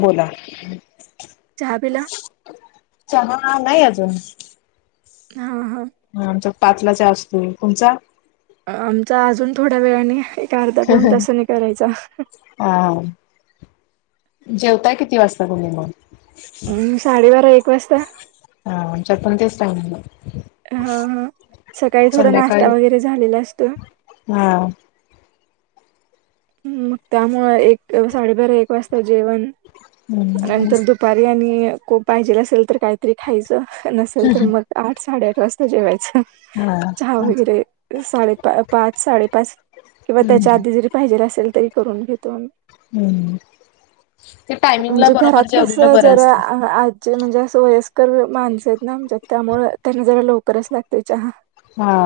बोला चहा पिला चहा. हा नाही अजून. हा हा हां आमच्या त पाचला च्या असतोय तुमचा. आमचा अजून थोड्या वेळाने. करता पण तसं नाही करायचा. हा जेवताय किती वाजता तुमी मग? अं, साडेबारा एक वाजता [unintelligible] हा हा सकाळी थोडा संध्याकाळी नाश्ता वगैरे झालेला असतो. हा ् मग त्यामुळ एक साडेबारा एक वाजता जेवण. हम्म नंतर दुपारी आणि खुप पाहिजेल असेल तर काहीतरी खायचं नसेल तर मग आठ साडेआठ. स्त जेवायच हा चहा वगैरे साडेपा पाच साडेपाच. किंवा हम्म त्याच्या आधी जरी पाहिजेला असेल तरी करून घेतो आम्ही. हम्म ते टायमिंगला म्हणजे घरात बरोबर कस जेवलेलं बरं जरा असतं [unintelligible] ते म्हणजे असं वयस्कर माणस आहेत ना आमच्यात त्यामुळं त्यांना जरा लवकरच लागतो चहा. हा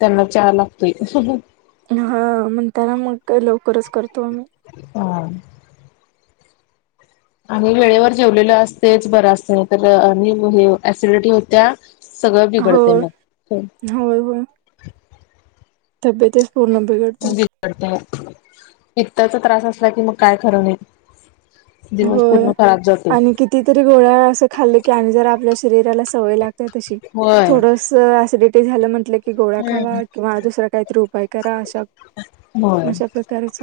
त्यांना चहा लागतोय. हा म्हणताना मग लवकरच करत. हा. आम्ही वेळेवर जेवलेल असतेच बरं असत नाही तर असिडिटी होत्या.. सगळं बिघडतं होय मग. तब्येत बिगडतय पित्ताचा त्रास असला की मग काय खर नाय. होय आणि कितीतरी गोळ्या असं खाल्लं की आणि जर आपल्या शरीराला सवय लागते. त तशी होय. थोडस ऍसिडिटी झालंय म्हटलं कीं कि गोळा्या हम्म. खावा किंवा दुसरा काहीतरी उपाय करा अशा होय अशा प्रकारेच.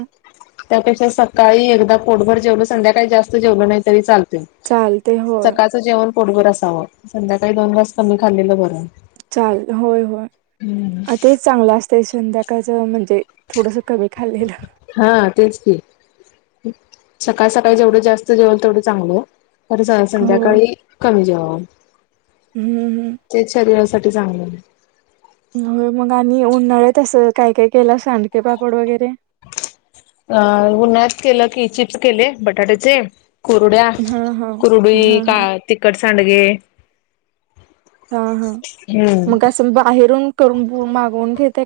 त्यापेक्षा सकाळी एकदा पोटभर जेवलं संध्याकाळी जास्त जेवलं नाही तरी चालत. चालते होय सकाळचं जेवण पोटभर असावं संध्याकाळी दोन तास कमी खाल्लेलं बरं. चाल होय होय हम्म. तेच चांगलं असतं संध्याकाळचं म्हणजे थोडस कमी खाल्लेलं हा तेच कीं. सकाळ सकाळी जेवढं जास्त जेवल तेवढं चांगल. खरं हो. संध्याकाळी कमी जाेवाव. हं, हं. तेच शरीरासाठी चांगलं नाही. मग आणि उन्हाळ्या तसं काय काय केलं सांडगे पापड वगैरे अ उन्हाळ्यात केलं की चिप्स केले बटाट्याचे कुरुड्या हां, हां. कुरुडी हां, का हां. तिखटसांडगे हा हा मग असं बाहेरून करून मागवून घेतय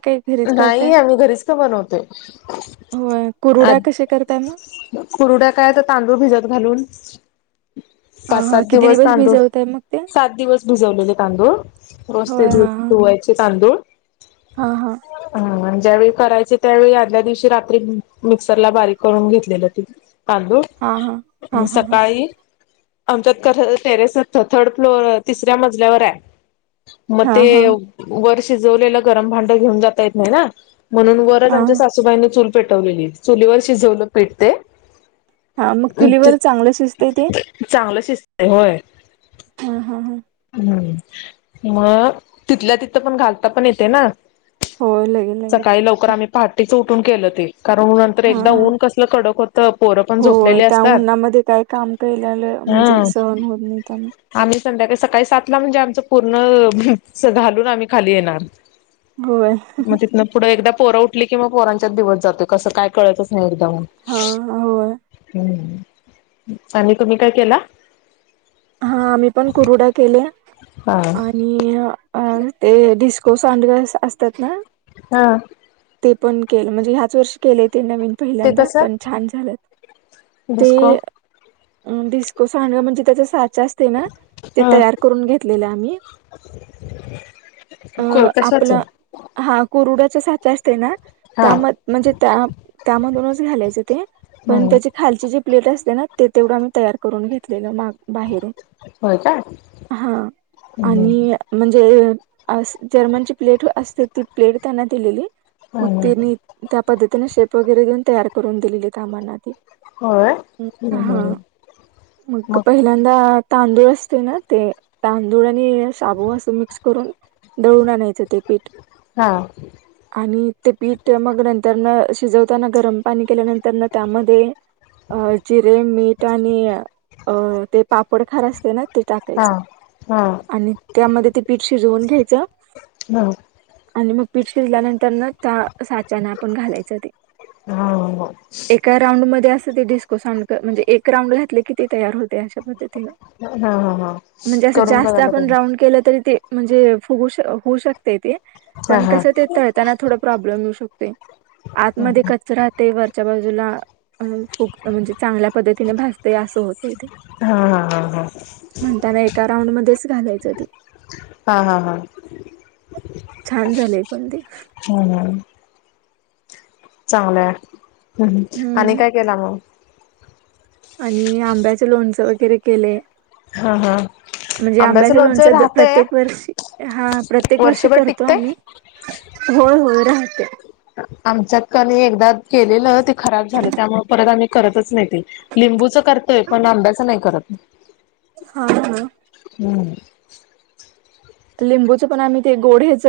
नाही आम्ही घरीच का बनवतो होय. आ कुरुड्या कसे करताय मग? कुरुड्या काय तर तांदूळ भिजत घालून पाच हां, हां. सात किती दिवस तांदूळ भिजवताय मग ते? सात दिवस भिजवलेले तांदूळ रोज ते धु धुवायचे तांदूळ हा हा हा ज्यावेळी करायचे त्यावेळी आदल्या दिवशी रात्री मिक्सरला बारीक करून घेतलेलं ति हां, हां. तांदूळ हां, हां, हां. सकाळी आमच्यात कस टेरेसच थर्ड फ्लोर तिसऱ्या मजल्यावर आहे मग ते हां, हां. वर शिजवलेलं गरम भांडं घेऊन जाता येत नाही ना म्हणून वरच आमच्या हां. सासूबाईने चूल पेटवलेली चुलीवर शिजवलं पीठते हां, मग चुलीवर शिजतंय ते? चांगलं शिजत आहे होय हम हा हा हम् मग तिथल्या तिथ पण घालता पण येते ना होय लगेल लगेल. सकाळी लवकर आम्ही पहाटेच उठून केलं ते कारण नंतर हां, एकदा हां. ऊन कसलं कडक होतं पोरं पण होय. झोपलेली त्या असतात उन्हामध्ये काय काम केलेलं हा म्हणजे सहन होत नाही त्यामुळे. आम संध्याकाळी सकाळी सात ला म्हणजे आमच पूर्ण घालून आम्ही खाली येणार होय मग तिथनं पुढं एकदा पर उठली की मग पोरांच्या दिवस जातोय कसं काय कळतच हा नाही होय म् आणि तुम्ही काय केला हा आम्ही पण कुरुडा केल्या हा आणि अ ते डिस्को सांडगा असतात ना हा ते पण केलं म्हणजे ह्याच वर्षी केले ते नवीन ते पहिल्यांदा पण कसं छान झालं ते डिस्को अ डिस्को सांडगा म्हणजे त्याच्या ह कतरुन घेतलेल आम्ही अ कशाच आपला हा कुरुडाच्या साचा असते ना हा त्याम म्हणजे त्या त्यामधूनच घालायचं ते पण त्याची खालची जी प्लेट असते ना ते तेवढा मी तयार करून घेतलेलं माग बाहेर होय का हा हम्म आणि म्हणजे अस जर्मनची प्लेट असते ती प्लेट त्यांना दिलेली मग हम्म तनी त्या पद्ती शेप वगैरे देऊन तयार करून दिलेली कामनाी होय हम्म हा हम्म मगं मग पहिल्यांदा- तांदूळ असतना ते तांदूळ. शाबू असं मिक्स करून दळून आणायचं ते पीठ. हा आणि ते पीठ मग नंतरना. शिजवताना गरम पाणी केल्यानंतर त्यामध्ये- अ जिरे, मीठ आणि अ ते पापड खार असते ना. हा टाकायचं हा आणि त्यामध्ये ते पीठ शिजवून घ्यायचं. ह आणि मग पीठ शिजल्यानंतर न त्या साचेन. आपण घालायचं ते. हा हा एका राऊंड मध्ये अस ते डिस्को साडंग म्हणजे एक राऊंड घातले किती तयार होते. [unintelligible] त हा हा हा म्हणजे असं करून जास्त बघायला आपण पाहिजे राऊंड केलं तरी ते. म्हणजे फुगू होऊ शकते ते. हा पण हा कसं ते तळताना थोड प्रॉब्लेम येऊ शकतोय आत हा मध्ये कच्च. च्या बाजूला फुक्त म्हणजे चांगल्या पद्धतीने भाजतंय असं होतंय ते हा हा म्हणताना एका राऊंड मध्येच घालायचं ते. हा हा हा. छान झालेय पण ते. चांगलंय ह आणि हम्म काय केला मग. आणि आंब्याचे लोणच वगैरे केले. हा हा. म्हणजे आंब्याच आंब्याचं लोणचं लोनच राहतय प्रत्येक वर्षी हा प्रत्येक वर्षी वर्षभर करतो टिकतय आम्ही. होय होय राहते. आमच्यात काल एकदा केलेलं ते खराब झालं त्यामुळे परत आम्ही. करतच नाही ते लिंबूच करतोय पण आंब्याच नाही करत. हा हा. हम. लिंबूच पण आम्ही ते गोड हेच.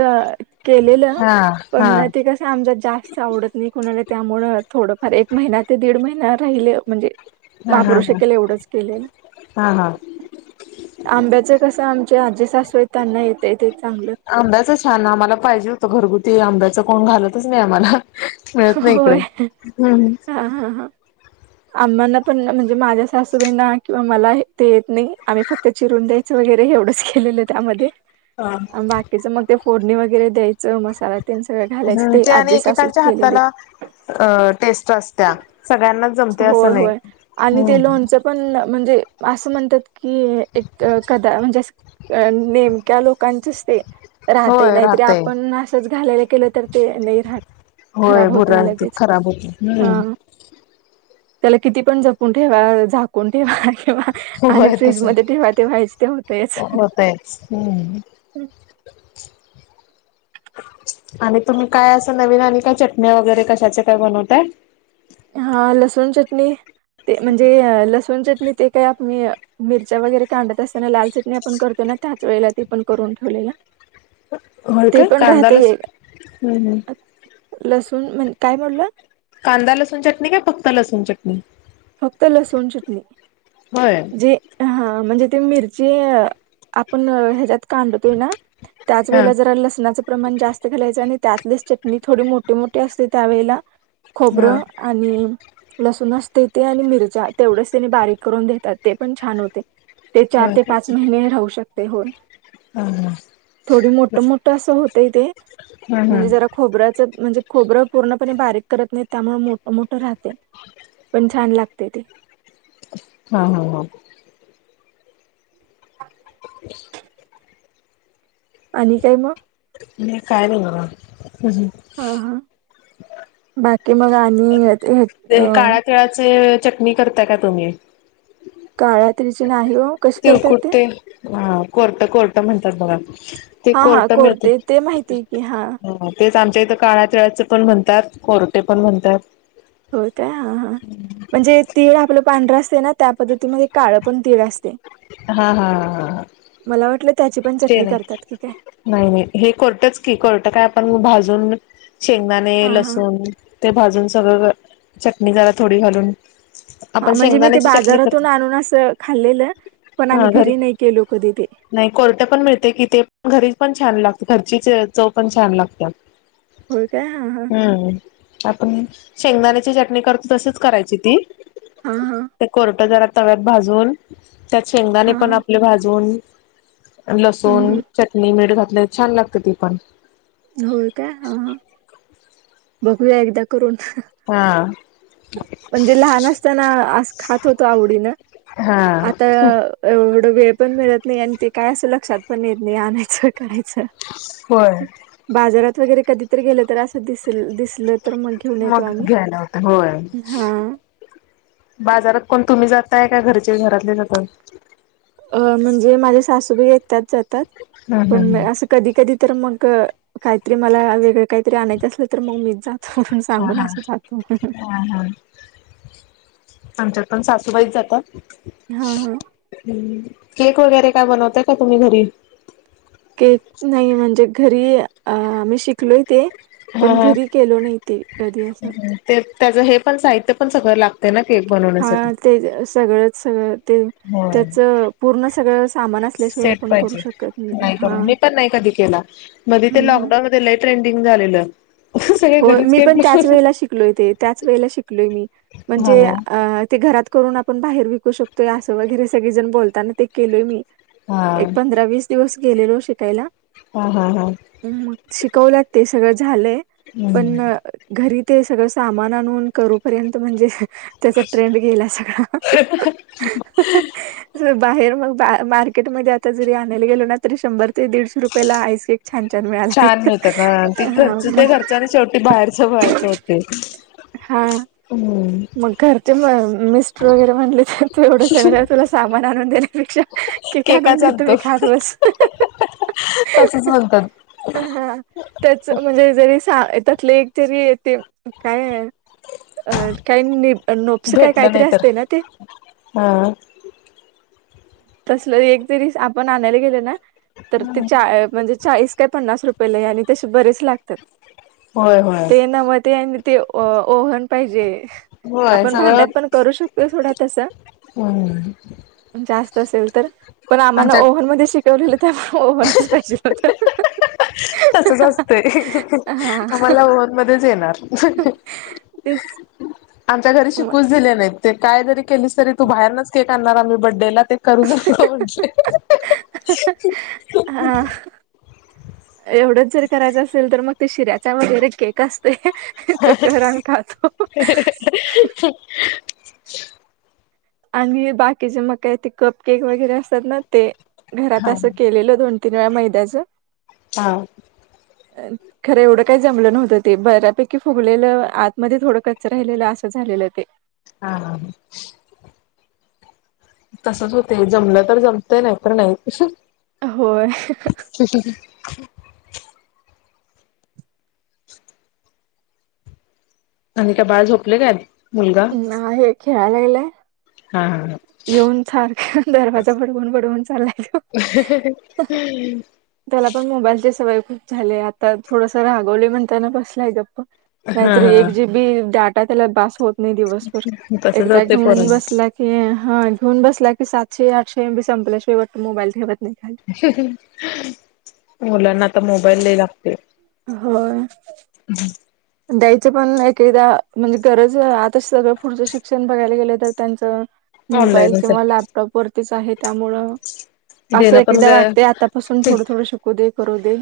केलेलं हा हा पण ते कस आमच्या जास्त आवडत नाही कोणाला. त्यामुं थोडंफार एक महिना ते दीड महिना राहिले म्हणजे. हा हा महापुरुष हा केले एवढंच केलेल. हा हा आंब्याच कस आमचे आजी सासवय. अंब्याच छान आम्हाला पाहिजे होत घरगुती. आंब्याच कोण घालतच नाही आम्हाला मिळत नाही होय. इकडे हम हम. आंब्यांना पण म्हणजे माझ्या सासूबाईंना किंवा मला ते येत नाही आम्ही फक्त चिरून द्यायचं वगैरे. वैरेवढंच केले त्यामध्ये बाकीच मग ते फोडणी वगरे द्यायचं मसाला. त्यां सगळं घालायचं हम्म ते आणि आजी असूच एकेकांच्या केलेले. हाताला अ टेस्ट असत्या सगळ्यांनाच जमते होय असं नाही होय आणि ते हम्म लोनच पण म्हणजे. असं म्हणतात की एक कदा म्हणजे नेमक्या लोकांचच ते. राहतय होय नाहीतरी राहतय आपण असंच घालायला केलं तर ते नाही राहत. होय खराब भुरळ होतय येतोय त लगेच खराब होत हा हम् त्याला किती पण जपून ठेवा झाकून ठेवा. आणि होय फ्रीज तस मध्ये ठेवा ते व्हायच ते होतच. होतयच हम्म हम. आणि तुम्ही काय असं नवीन आणि काय चटणी वगैरे कशाचे काय बनवताय. हा लसूण चटणी ते म्हणजे लसूण चटणी. ते काय आप मिरच्या वगैरे काांढत असताना लाल चटणी आपण करतो ना त्याच वेळेला ते पण करून ठेवलेल्या. होय काय कांदालाच हम हम. लसूण म्हण काय बोलला. कांदा लसूण चटणी का फक्त लसूण चटणी. फक्त लसोण चटणी. होय. जे हा म्हणजे ती मिरची आपण ह्याच्यात कढतोय ना. त्याच हा वेळे जरा लसणाचं प्रमाण जास्त घालायचं, आणि त्यातलेच चटणी थोडी मोठे मोठी असते, त्यावेेळेला हा खोबरं आणि लसूण असते तेे आणि मिरच्या तेवढेच त्यानी बारीक करून देतात, ते पण छान होते. ते चार होय ते पाच महिने राहू शकते, होय हा हा थोडी हा मोठ मोठ असं होत. हा म्हणे ज खोब्या [unintelligible] म्हणजे खोबरं पूर्णप बारीक करत नाही त्यामुळे मोठ मोठ राहते. पण छान लागते ते. हा हा हा. [inaudible] आणि काय मग. मी काय नाही हा हा बघा. बाकी मग आणि अ. ते काळ्या तिळाचे चटणी करताय का तुम्ही. काळ्यात्रीची नाही ओ कशी ते करतात कुठे हा कोर्ट कोर्ट म्हणतात बघ ते हा हा कोर्ट मिळते. कोरटे ते कि हा हा तेच आमच्या इथं काळ तिळाचं पण म्हणतात कोरटे पण म्हणतात. होय काय हा हा म्हणजे तिळ आपलं पांढरा असते ना त्या पद्धतीमध्ये काळ पण तिळ असते. हा हा हा मला वाटलं त्याची पण ते चटणी नाही करतात की काय नाही नाही हे कोरटच की कोरट काय आपण भाजुन दोन शेंगदाने हा हा लसून ते भाजून सगळं चटणी जरा थोडी घालून. हा आपण म्हणजे मी ते शेंगदाण्याची चटणी बाजारातून करतो आणून असं खाल्लेलं. पण हा आम्ही घरी नाही केलो कधी ते नाही कोरट पण मिळते कि ते पण घरी छान लागते. घरचीच चव पण छान लागतात होय काय हा हा हम्म आपण शेंगदाण्याची चटणी करतो तशीच करायची ती हा हा ते कोरटं जरा तव्यात भाजून त्यात शेंगदाणे हा पण हा आपले भाजून हम्म लसुण हम्म चटणी मीठ घात लय‌ छान लागत ती पण. होय काय हा हा बघूया एकदा करून. हा म्हणजे लहान असताना आस खात होतो आवडी न हा आता अ ऐव वेळ पण मिळत नाही आणि ते काय असं लक्षात पण येत नाही आणयचं कि नाही होय चला बाजारात वगैरे कधीतरी गेलं तर असं दिसल दिसल म घ्यायला होत होय हा बाजारात कोण तुम्ही जातय. त्या घरचे घरातले जातात. अ म्हणजे माझ्या सासू बाई आहे त्या जातात हम् हम् पण ह अस कधी कधी तर मग काहीतरी मला वेगळं काहीतरी आणायचं असल तर मग मीच जातो म्हणून हा सांगून हा असं जातो. हा हा आमच्यात पण सासूबाईच जातात. हा हा. केक वगैरे काय बनवताय का तुम्ही घरी. केक नाही म्हणजे घरी अ आम्ही शिकलो ते हा पण हा घरी केलो नाही ते कधी असं. ते त्याचं हे पण साहित्य पण सगळं लागत ना. केक हा बनवण्यासाठी. ते सगळंच सगळ ते. होय त्याच पूर्ण सगळं सामान असल्याशिवाय सेट आपण करू पाहिजे शकत नाही करून हा. मी पण नाही कधी केला मध्ये ते हम्म लॉकडाऊन मध्ये लय ट्रेंडिंग झालेलं. सगळे हो घरीच मी केक पण बनवत त्याचवेळ शिकलोय ते त्याच वेळेला शिकलोय मी म्हणजे हा अ ते घरात करून आपण बाहेर विकू शकतोय असं वगैरे सगळे जण बोलताना ते केलोय मी हा एक पंधरा वीस दिवस गेलेलो शिकायला हा हा हा मग शिकवल ते सगळं झालंय पण हम्म घरी ते सगळं सामान आणु करू पर्यंत म्हणजे त्याचा ट्रेंड गेला सगळा बाहेर मग बा मार्केटमध्ये आता जरी आणायला गेलो ना तरी शंभर ते दीडशे रुपयाला आहेच ते छान मिळतात ना हा तिथच मग ते घरचं आणि शेवटी बाहेरच बाहेर होते. हा हम्म मग घरचे म मिस्टर वगैरे म्हणले ते तू एवढं सगळे तुला सामान आणून दे. त्यापेक्षा कि केका घालुन देतो चालतो ऐखाद वेळेस तसच म्हणतात हा त्याच म्हणजे जरी हा त्यातले एक तरी ते काय आहे अ काहींनी नोप्स ते काय भेटलं काहीतरी नाही तर. असते ना ते हा तसलं एक तरी आपण आणायला गेले ना, तर ते चा म्हणजे चाळीस काय पन्नास रुपये लई आलेत आणि तसे बरेच लागतात. होय होय ते ना म ते ते ओव्हन पाहिजे. होय आपण सगळं भांड्यात पण करू शकतो, थोडा तस हम्म जास्त असेल तर पण आम्हाला आमच्यात ओव्हन मध्ये शिकवलेलं तर त्यामुळे ओव्हनच पाहिजे होत. तसंच असतंय हा आम्हाला ओव्हन मध्येच येणार, ह आमच्या घरी शिकूच दिले नाहीत. ते काय जरी केलीस तरी तू बाहेरनच केक आणणार आम्ही बर्थडेला ते करू नको, म्हणजे हा एवढंच जर करायचं असेल तर मग ते शिऱ्याच्या वैगरे केक असते. तो करून खातो. [unintelligible] आणि बाकीचे मग काही ते कप केक वगैरे असतात ना ते घरात हा असं केलेलं दोन बिना मैदाचे हा खरं एवढं काही जमलं नव्हतं ते बऱ्यापैकी फुगलेलं आत मध्ये थोडं, कच्च राहिलेलं असं झालेलं ते, हा. तसच होते जमलं तर जमत नाही तर नाही होय [inaudible] आणि का बाळ झोपलेलय? हा हे खेळाय लागेले. हा हा येऊन सारखा दरवाजा बडवून बडवून चाललाय तो, त्याला पण मोबाईलची सवय खूप झाले आता थोडस रागवली म्हणताना बसलाय गप् हा नाहीतरी हा एक जी बी डाटा त्याला बास होत नाही दिवसभर तसच एकदा होते घेऊन पोरांना बसला की, हा घेऊन बसला की सातशे आठशे एम बी संपल्यशिवाय मोबाईल ठेवत नाही खाली. मुलांना आता मोबाईल द्यायला लागतो. होय. [unintelligible] द्यायचं पण एकेदा म्हणजे गरज आता सगळं पुढचं शिक्षण बघायला गेलं तर त्यांचं मोबाईल ऑनलाईनच किंवा आहे लॅपटॉप वर अस आहे त्यामुळे अस देणं पण एकदा वाटत ग आतापासून थोडं थोडं शिकू दे. करु दे.